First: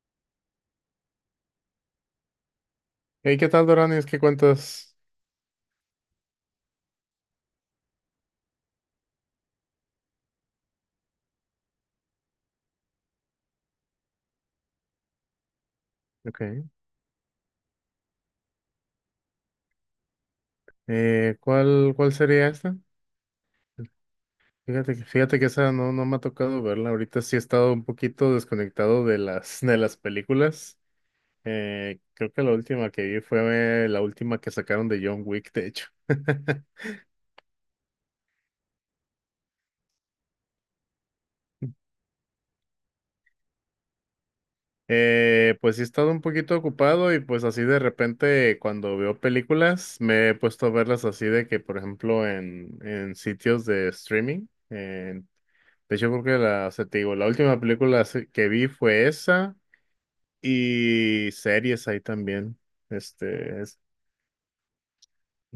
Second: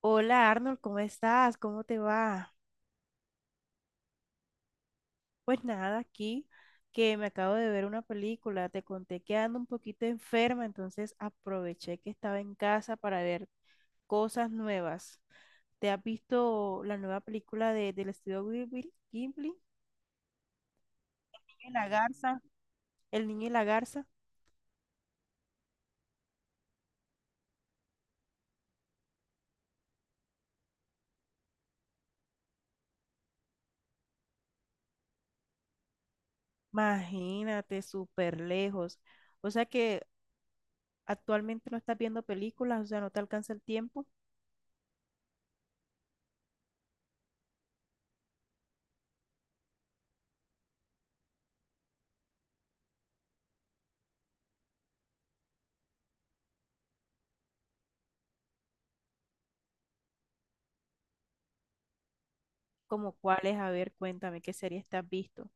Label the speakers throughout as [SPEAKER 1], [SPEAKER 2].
[SPEAKER 1] Hola Arnold, ¿cómo estás? ¿Cómo te va?
[SPEAKER 2] Hey, ¿qué tal, Doranis? ¿Qué cuentas?
[SPEAKER 1] Pues nada, aquí que me acabo de ver una película, te conté que ando un poquito enferma, entonces aproveché que estaba en casa para ver cosas nuevas. ¿Te has
[SPEAKER 2] Ok.
[SPEAKER 1] visto la nueva película del estudio Ghibli?
[SPEAKER 2] Eh,
[SPEAKER 1] El niño y la
[SPEAKER 2] ¿cuál, cuál
[SPEAKER 1] garza.
[SPEAKER 2] sería esta?
[SPEAKER 1] El niño y la garza.
[SPEAKER 2] Fíjate que esa no, no me ha tocado verla. Ahorita sí he estado un poquito desconectado de las, de las películas. Creo que la última que vi fue la última que sacaron de John Wick, de hecho.
[SPEAKER 1] Imagínate, súper lejos. O sea que actualmente no estás viendo películas, o sea, no te alcanza el tiempo.
[SPEAKER 2] Pues sí he estado un poquito ocupado y pues así de repente cuando veo películas me he puesto a verlas así de que, por ejemplo, en sitios de streaming. En De hecho, creo que la, o sea, te digo, la última película así que vi fue esa y series ahí también.
[SPEAKER 1] ¿Como cuáles?
[SPEAKER 2] Este,
[SPEAKER 1] A
[SPEAKER 2] es,
[SPEAKER 1] ver, cuéntame, ¿qué serie estás visto?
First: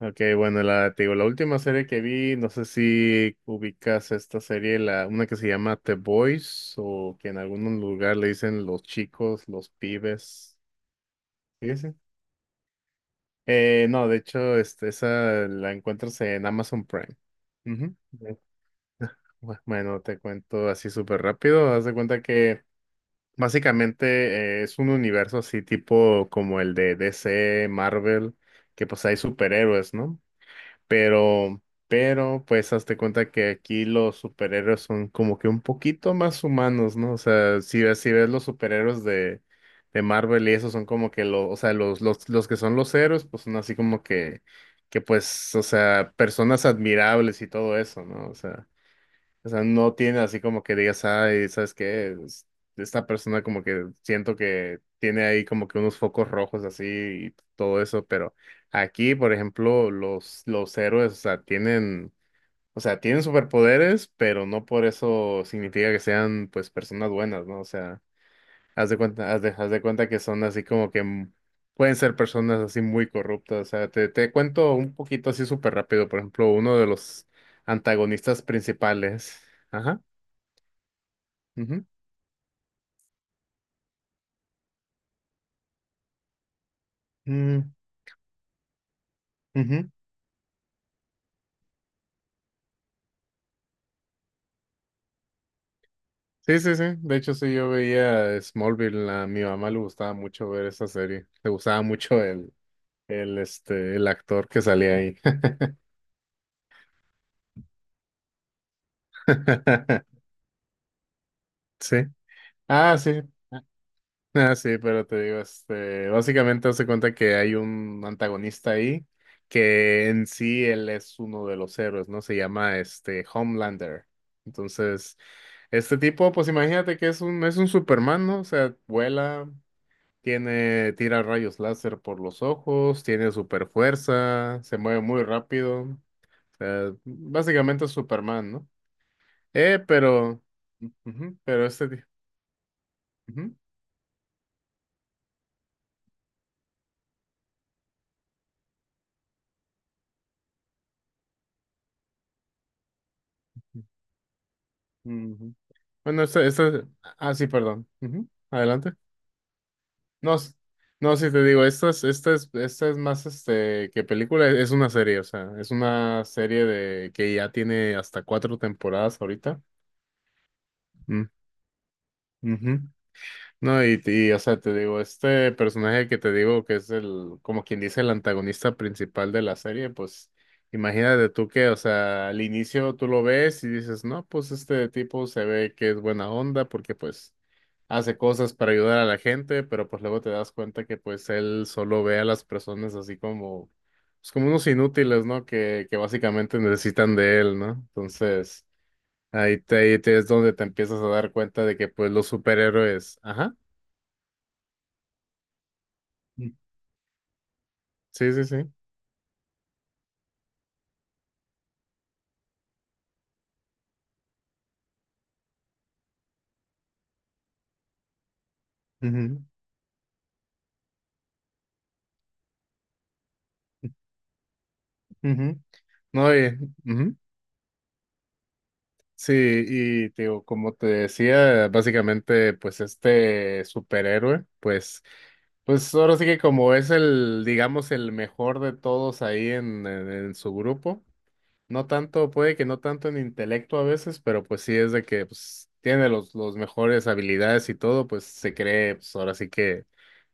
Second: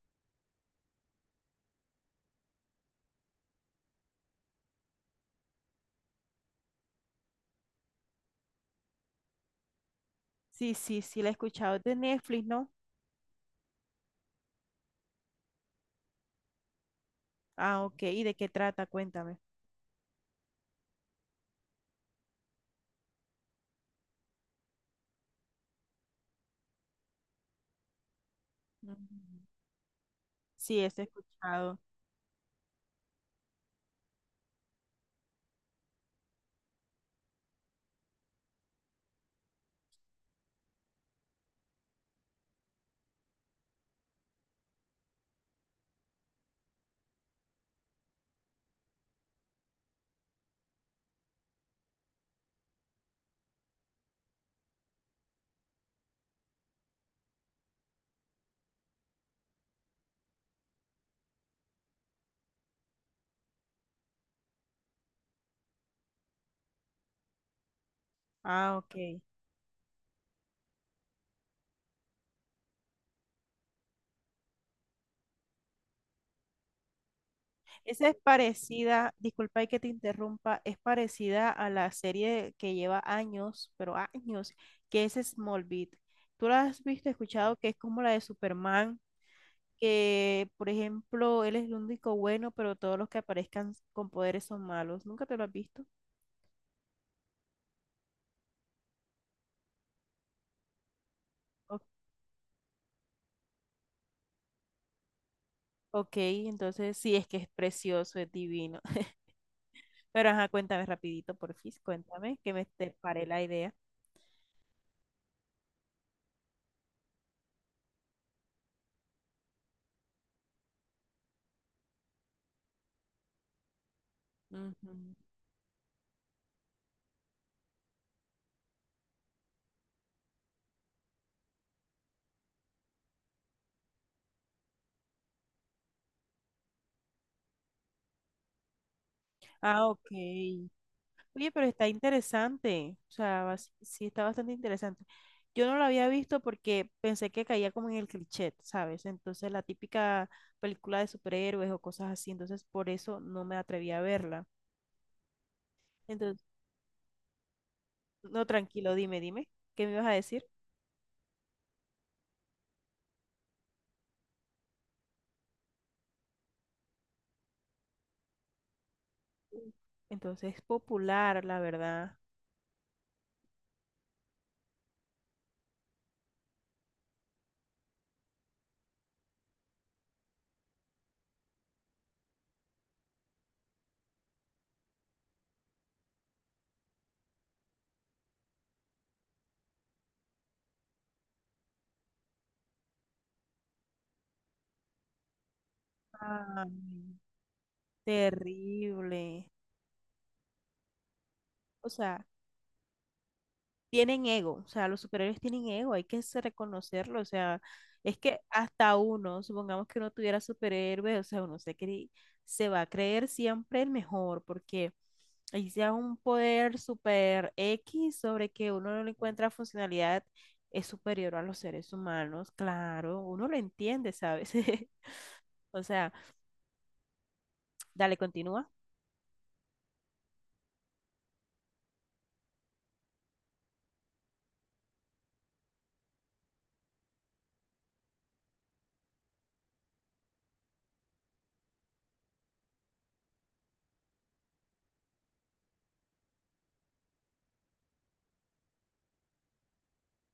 [SPEAKER 2] ok, bueno, la, te digo, la última serie que vi, no sé si ubicas esta serie, la, una que se llama The Boys o que en algún lugar le dicen los chicos, los pibes.
[SPEAKER 1] Sí, sí, sí, la he escuchado.
[SPEAKER 2] ¿Sí?
[SPEAKER 1] Es de
[SPEAKER 2] ¿Sí?
[SPEAKER 1] Netflix, ¿no?
[SPEAKER 2] No, de hecho, esa la encuentras en Amazon Prime.
[SPEAKER 1] Ah,
[SPEAKER 2] Ujú.
[SPEAKER 1] ok. ¿Y de qué trata? Cuéntame.
[SPEAKER 2] Bueno, te cuento así súper rápido. Haz de cuenta que Básicamente, es un universo así tipo como el de DC, Marvel, que
[SPEAKER 1] Ujú.
[SPEAKER 2] pues hay superhéroes, ¿no?
[SPEAKER 1] Sí, eso he
[SPEAKER 2] Pero,
[SPEAKER 1] escuchado.
[SPEAKER 2] pero pues hazte cuenta que aquí los superhéroes son como que un poquito más humanos, ¿no? O sea, si ves los superhéroes de Marvel y esos son como que los, o sea, los que son los héroes, pues son así como que pues, o sea, personas admirables y todo eso, ¿no? O sea, o sea, no tiene así como que digas, ay, ¿sabes qué? Esta persona como que siento que tiene ahí como que unos focos rojos así y todo eso, pero aquí, por ejemplo, los héroes, o sea, tienen superpoderes, pero no por eso significa que sean, pues, personas buenas, ¿no? O sea,
[SPEAKER 1] Ah,
[SPEAKER 2] haz de
[SPEAKER 1] ok.
[SPEAKER 2] cuenta, haz de, haz de cuenta que son así como que pueden ser personas así muy corruptas, o sea, te cuento un poquito así súper rápido, por ejemplo, uno de los
[SPEAKER 1] Esa es
[SPEAKER 2] antagonistas
[SPEAKER 1] parecida,
[SPEAKER 2] principales.
[SPEAKER 1] disculpa y que te
[SPEAKER 2] Ajá.
[SPEAKER 1] interrumpa, es parecida a
[SPEAKER 2] Ujú,
[SPEAKER 1] la serie que lleva años, pero años, que es Smallville. ¿Tú la has visto, escuchado, que
[SPEAKER 2] mm,
[SPEAKER 1] es como la de Superman,
[SPEAKER 2] ujú.
[SPEAKER 1] que, por ejemplo, él es el único bueno, pero todos los que aparezcan con poderes son malos? ¿Nunca te lo has visto?
[SPEAKER 2] Sí, sí, sí. De hecho, sí, yo veía Smallville. A mi mamá le gustaba mucho ver esa serie. Le
[SPEAKER 1] O-
[SPEAKER 2] gustaba mucho el actor que salía ahí.
[SPEAKER 1] Ok, entonces sí, es que es precioso, es divino. Pero ajá, cuéntame rapidito, porfis,
[SPEAKER 2] Sí.
[SPEAKER 1] cuéntame, que me te
[SPEAKER 2] Ah, sí.
[SPEAKER 1] paré la idea.
[SPEAKER 2] Ah, sí, pero te digo, básicamente hace cuenta que hay un antagonista ahí que en sí él es uno de los héroes, ¿no? Se llama este Homelander.
[SPEAKER 1] Ujú.
[SPEAKER 2] Entonces, este tipo, pues imagínate que es un Superman, ¿no? O sea, vuela, tiene, tira rayos láser por los ojos, tiene super fuerza, se mueve muy rápido. O sea, básicamente es Superman, ¿no? Eh,
[SPEAKER 1] Ah, ok.
[SPEAKER 2] pero, ujú,
[SPEAKER 1] Oye,
[SPEAKER 2] pero
[SPEAKER 1] pero está interesante. O
[SPEAKER 2] ujú,
[SPEAKER 1] sea, sí está bastante interesante. Yo no lo había visto porque pensé que caía como en el cliché, ¿sabes? Entonces, la típica película de superhéroes o cosas así. Entonces, por eso no me atreví a verla.
[SPEAKER 2] ujú. Bueno,
[SPEAKER 1] Entonces,
[SPEAKER 2] ah, sí, perdón. Ujú,
[SPEAKER 1] no, tranquilo,
[SPEAKER 2] adelante.
[SPEAKER 1] dime, dime. ¿Qué me ibas a
[SPEAKER 2] No,
[SPEAKER 1] decir?
[SPEAKER 2] s- no, sí te digo, esta es más, que película, es una serie, o sea, es una serie de que ya tiene hasta cuatro temporadas ahorita.
[SPEAKER 1] Entonces, es
[SPEAKER 2] Mm,
[SPEAKER 1] popular, la verdad.
[SPEAKER 2] ujú. No, y, o sea, te digo, este personaje que te digo que es el, como quien dice, el antagonista principal de la serie, pues imagínate tú que, o sea, al inicio tú lo ves y dices, no, pues este tipo se ve que es buena onda porque pues hace cosas para ayudar a la gente, pero pues luego te das cuenta que pues él solo ve a las personas así como, pues como unos inútiles, ¿no? Que básicamente
[SPEAKER 1] Ay,
[SPEAKER 2] necesitan de él, ¿no? Entonces,
[SPEAKER 1] terrible.
[SPEAKER 2] ahí te es donde te empiezas a dar cuenta de
[SPEAKER 1] O
[SPEAKER 2] que pues
[SPEAKER 1] sea,
[SPEAKER 2] los superhéroes, ajá.
[SPEAKER 1] tienen ego, o sea, los superhéroes tienen ego, hay que
[SPEAKER 2] Sí,
[SPEAKER 1] reconocerlo, o sea, es que
[SPEAKER 2] sí, sí.
[SPEAKER 1] hasta uno, supongamos que uno tuviera superhéroes, o sea, uno se va a creer siempre el mejor, porque ahí sea un poder super X sobre que uno no le
[SPEAKER 2] Ujú,
[SPEAKER 1] encuentra funcionalidad, es superior a los seres humanos, claro, uno lo entiende, ¿sabes?
[SPEAKER 2] ujú.
[SPEAKER 1] O sea,
[SPEAKER 2] No, y, ujú.
[SPEAKER 1] dale, continúa.
[SPEAKER 2] Sí, y te digo, como te decía, básicamente, pues este superhéroe, pues ahora sí que como es el, digamos, el mejor de todos ahí en, en su grupo, no tanto, puede que no tanto en intelecto a veces, pero pues sí es de que pues, tiene los mejores habilidades y todo, pues se cree, pues ahora sí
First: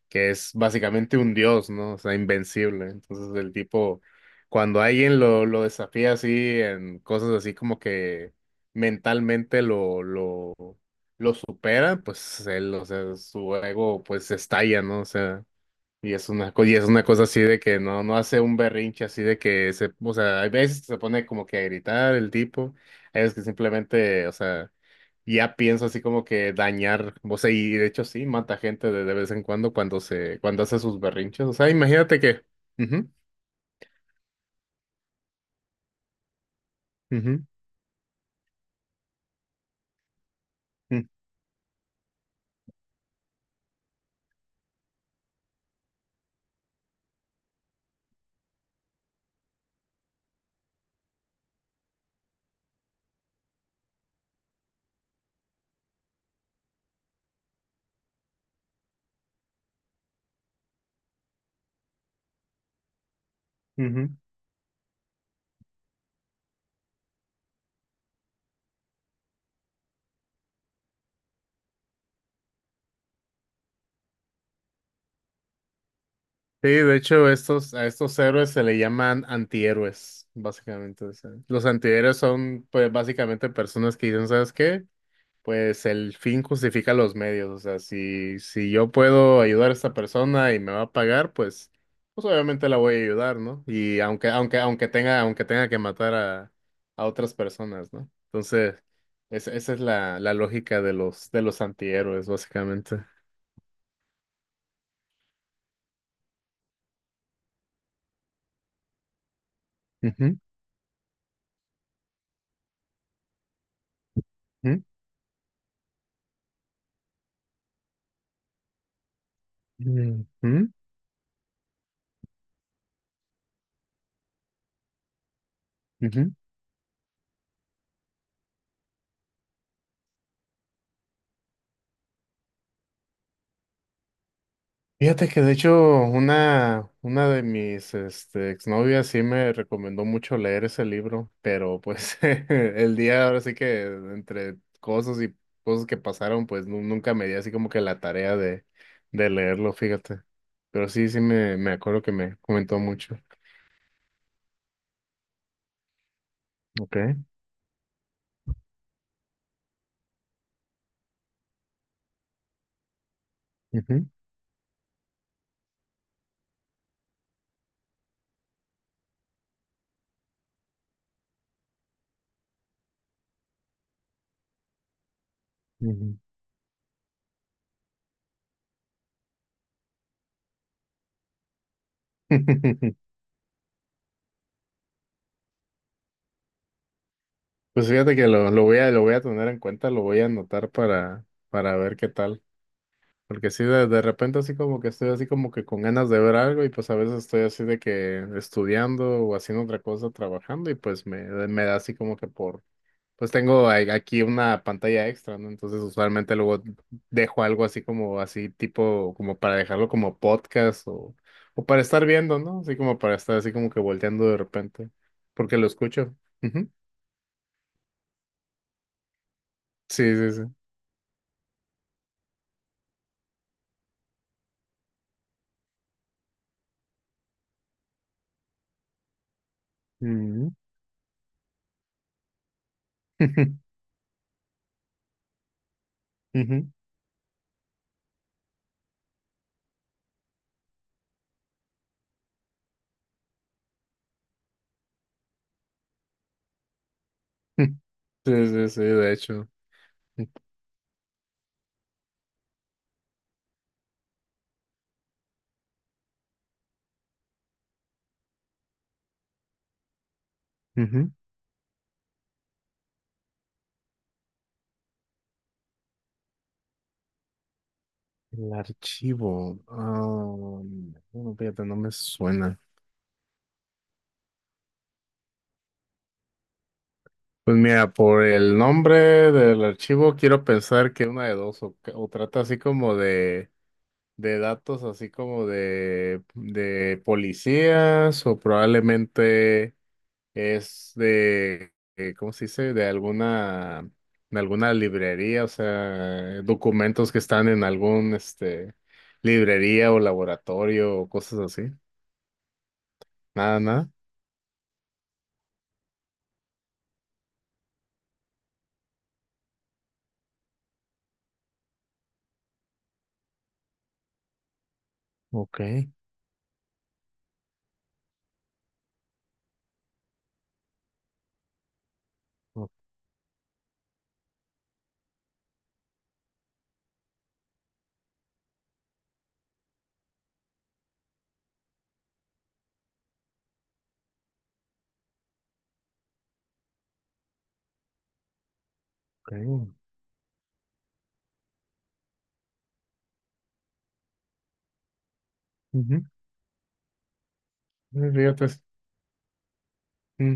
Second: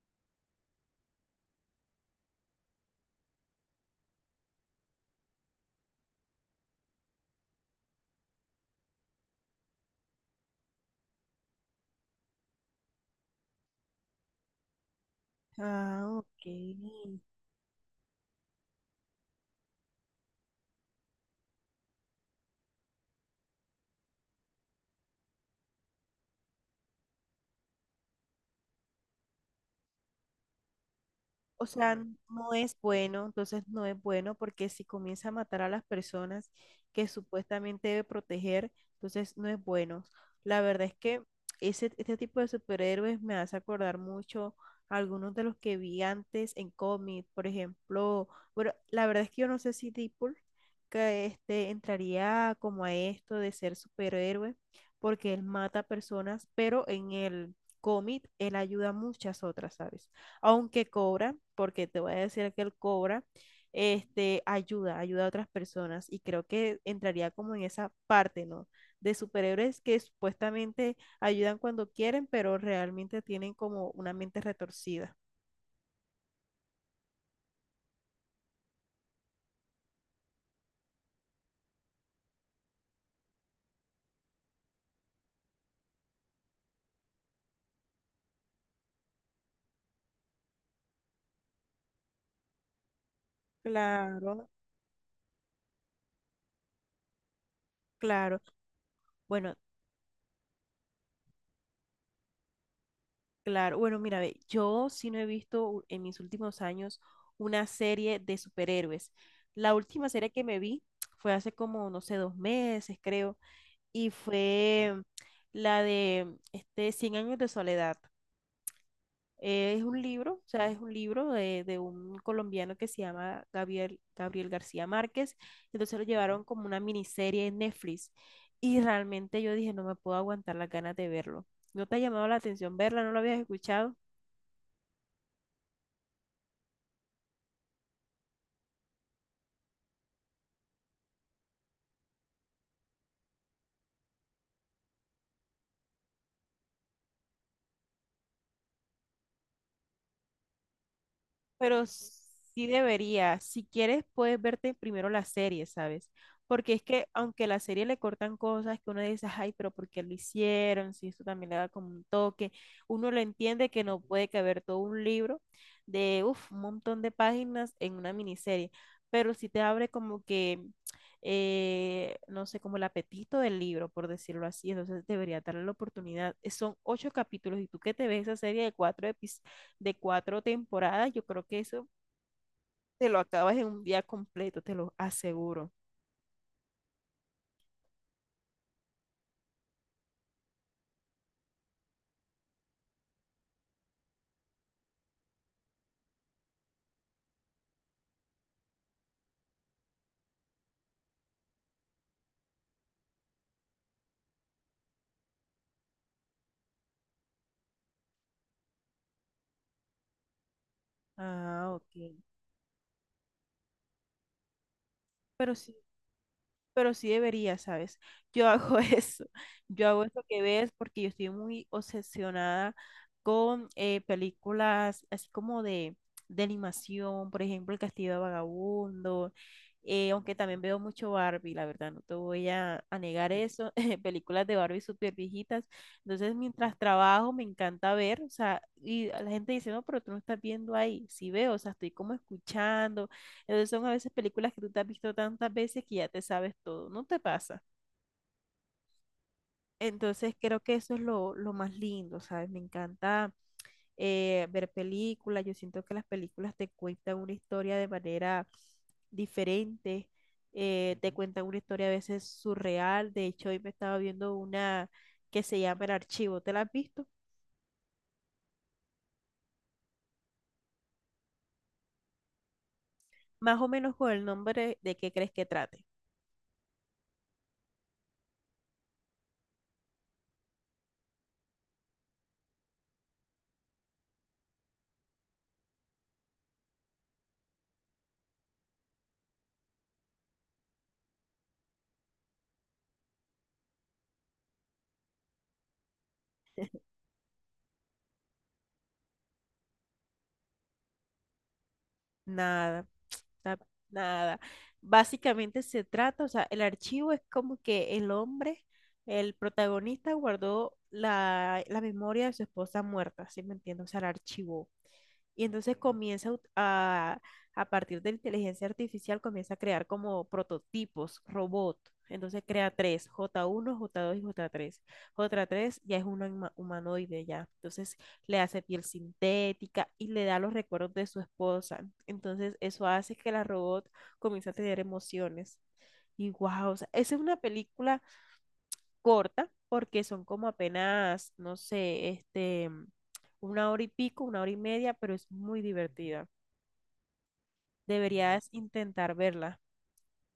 [SPEAKER 2] que es básicamente un dios, ¿no? O sea, invencible. Entonces el tipo, cuando alguien lo desafía así en cosas así como que mentalmente lo supera, pues él, o sea, su ego pues estalla, ¿no? O sea,
[SPEAKER 1] Ah, ok.
[SPEAKER 2] y es una cosa así de que no, no hace un berrinche así de que se, o sea, hay veces que se pone como que a gritar el tipo, hay veces que simplemente, o sea, ya pienso así como que dañar, o sea, y de hecho sí, mata gente de vez en cuando cuando hace sus berrinches, o
[SPEAKER 1] O
[SPEAKER 2] sea,
[SPEAKER 1] sea,
[SPEAKER 2] imagínate que,
[SPEAKER 1] no es
[SPEAKER 2] ujú,
[SPEAKER 1] bueno, entonces no es bueno porque si comienza a matar a las personas que
[SPEAKER 2] ujú,
[SPEAKER 1] supuestamente debe proteger, entonces no es bueno. La verdad es
[SPEAKER 2] mm,
[SPEAKER 1] que ese, este tipo de superhéroes me hace acordar mucho a algunos de los que vi antes en cómic, por ejemplo, bueno, la verdad es que yo no sé si Deadpool que este entraría como a esto de ser superhéroe porque él mata personas, pero en el cómic él ayuda a muchas otras, ¿sabes? Aunque cobra, porque te voy a decir que él cobra,
[SPEAKER 2] ujú.
[SPEAKER 1] este, ayuda a otras personas y creo que entraría como en esa parte, ¿no? De superhéroes que supuestamente ayudan cuando quieren, pero realmente tienen como una mente retorcida.
[SPEAKER 2] Sí, de hecho a estos héroes se le llaman antihéroes, básicamente, o sea, los antihéroes son, pues, básicamente personas que dicen, ¿sabes qué? Pues el fin justifica los medios, o sea, si yo puedo ayudar a esta persona y me va a pagar, pues obviamente la voy a ayudar, ¿no? Y
[SPEAKER 1] Claro,
[SPEAKER 2] aunque tenga que matar a otras personas, ¿no?
[SPEAKER 1] claro.
[SPEAKER 2] Entonces,
[SPEAKER 1] Bueno,
[SPEAKER 2] esa es la, la lógica de los antihéroes, básicamente.
[SPEAKER 1] claro. Bueno, mira, ve, yo sí no he visto en mis últimos años una serie de superhéroes. La última serie
[SPEAKER 2] Ujú,
[SPEAKER 1] que me vi fue hace como, no sé, 2 meses, creo, y
[SPEAKER 2] ujú,
[SPEAKER 1] fue la de este, Cien años de soledad. Es un libro, o sea,
[SPEAKER 2] ujú,
[SPEAKER 1] es un libro de un colombiano que se llama Gabriel García Márquez. Entonces lo
[SPEAKER 2] ujú.
[SPEAKER 1] llevaron como una miniserie en Netflix y realmente yo dije, no me puedo aguantar las ganas de verlo. ¿No te ha llamado la atención verla? ¿No lo habías escuchado?
[SPEAKER 2] Fíjate que de hecho una de mis exnovias sí me recomendó mucho leer ese libro, pero pues el día ahora sí que entre cosas y cosas que pasaron, pues nunca me di así como que la tarea de leerlo, fíjate. Pero sí, me
[SPEAKER 1] Pero
[SPEAKER 2] acuerdo que me
[SPEAKER 1] sí
[SPEAKER 2] comentó mucho.
[SPEAKER 1] debería. Si quieres, puedes verte primero la serie, ¿sabes? Porque es que
[SPEAKER 2] Okay.
[SPEAKER 1] aunque la serie le cortan cosas que uno dice, ay, pero ¿por qué lo hicieron? Si esto también le da como un toque, uno lo entiende que no
[SPEAKER 2] Ujú,
[SPEAKER 1] puede caber todo un libro de, uf, un montón de páginas en una miniserie, pero sí te abre como que, no sé, como el apetito del libro, por decirlo así, entonces debería darle la
[SPEAKER 2] ujú.
[SPEAKER 1] oportunidad. Son 8 capítulos y tú que te ves esa serie de 4 episodios de 4 temporadas, yo creo que eso te lo acabas en un día completo, te lo aseguro.
[SPEAKER 2] Pues fíjate que lo voy a tener en cuenta, lo voy a anotar para ver qué tal. Porque sí, de repente así como que estoy así como que con ganas de ver algo y pues a veces estoy así de que estudiando o haciendo otra cosa, trabajando y pues me da así como que por, pues tengo aquí una pantalla extra, ¿no? Entonces usualmente luego dejo algo así como así tipo, como para dejarlo como podcast o
[SPEAKER 1] Ah,
[SPEAKER 2] para
[SPEAKER 1] ok.
[SPEAKER 2] estar viendo, ¿no? Así como para estar así como que volteando de repente,
[SPEAKER 1] Pero
[SPEAKER 2] porque lo
[SPEAKER 1] sí,
[SPEAKER 2] escucho. Ujú.
[SPEAKER 1] pero sí debería, ¿sabes? Yo hago eso, yo hago
[SPEAKER 2] Sí,
[SPEAKER 1] eso
[SPEAKER 2] sí,
[SPEAKER 1] que
[SPEAKER 2] sí.
[SPEAKER 1] ves porque yo estoy muy obsesionada con películas así como de animación, por ejemplo, El Castillo de Vagabundo, aunque
[SPEAKER 2] Ujú.
[SPEAKER 1] también veo mucho Barbie, la verdad, no te voy a negar eso, películas de Barbie súper viejitas, entonces
[SPEAKER 2] Ujú.
[SPEAKER 1] mientras trabajo me encanta ver, o sea, y la gente dice, no, pero tú no estás viendo ahí, sí veo, o sea, estoy como escuchando entonces son a veces películas que tú te has visto tantas veces que ya te sabes todo, ¿no te pasa?
[SPEAKER 2] Sí, sí, sí, de hecho.
[SPEAKER 1] Entonces creo que eso es lo más lindo, ¿sabes? Me encanta ver películas. Yo siento que las películas te cuentan una historia de manera diferente,
[SPEAKER 2] Ujú.
[SPEAKER 1] te cuentan una historia a veces surreal. De hecho hoy me estaba viendo una que se llama El Archivo, ¿te la has visto?
[SPEAKER 2] El archivo. Ah, bueno, fíjate, no me suena.
[SPEAKER 1] Más o menos con el nombre de qué crees que trate.
[SPEAKER 2] Pues mira, por el nombre del archivo quiero pensar que una de dos, o trata así como de datos, así como de policías, o probablemente es de, ¿cómo se dice? De alguna librería, o sea, documentos que están en algún, librería o laboratorio o cosas así.
[SPEAKER 1] Nada, na-
[SPEAKER 2] Nada, nada.
[SPEAKER 1] nada. Básicamente se trata, o sea, el archivo es como que el hombre, el protagonista guardó la memoria de su esposa muerta, ¿sí me entiendes? O sea, la archivó. Y
[SPEAKER 2] Ok.
[SPEAKER 1] entonces comienza a, a partir de la inteligencia artificial, comienza a crear como prototipos, robot. Entonces crea
[SPEAKER 2] Ok.
[SPEAKER 1] tres, J1 J2 y J3 J3 ya es un humanoide ya. Entonces le hace piel sintética y le da los recuerdos de su esposa. Entonces eso hace que la robot comience a tener emociones. Y wow, o sea, esa es una película corta, porque son como apenas, no sé, este, una hora y pico, una hora y media, pero es muy
[SPEAKER 2] Ujú.
[SPEAKER 1] divertida.
[SPEAKER 2] Fíjate,
[SPEAKER 1] Deberías intentar verla.
[SPEAKER 2] mm,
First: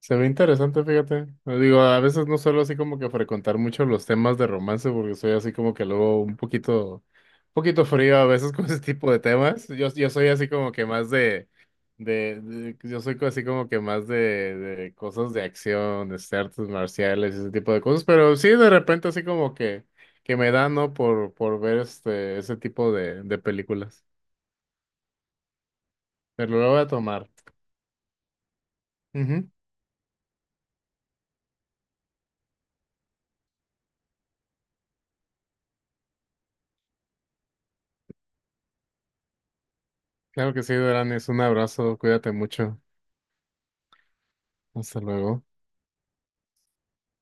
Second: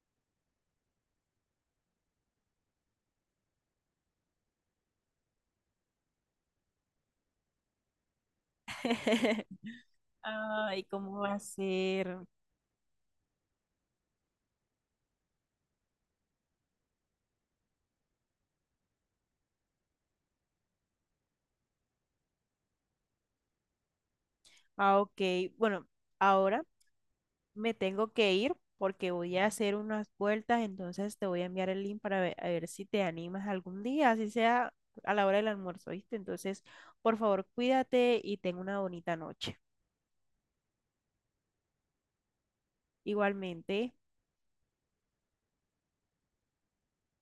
[SPEAKER 2] se ve interesante, fíjate. Digo, a veces no suelo así como que frecuentar mucho los temas de romance porque soy así como que luego un poquito frío a veces con ese tipo de temas. Yo soy así como
[SPEAKER 1] Ay,
[SPEAKER 2] que más
[SPEAKER 1] ¿cómo va a ser?
[SPEAKER 2] de- yo soy así como que más de cosas de acción, de artes marciales, ese tipo de cosas. Pero sí, de repente así como que me da, ¿no? Por ver ese tipo de películas.
[SPEAKER 1] Ah, ok. Bueno,
[SPEAKER 2] Pero
[SPEAKER 1] ahora
[SPEAKER 2] lo voy a tomar.
[SPEAKER 1] me tengo que ir porque voy a hacer unas vueltas, entonces te voy a enviar el link para ver, a ver si te animas algún día, así sea a la hora del almuerzo, ¿viste? Entonces, por favor, cuídate y ten una bonita noche.
[SPEAKER 2] Claro que sí, Duran, es un abrazo, cuídate mucho.
[SPEAKER 1] Igualmente.
[SPEAKER 2] Hasta luego.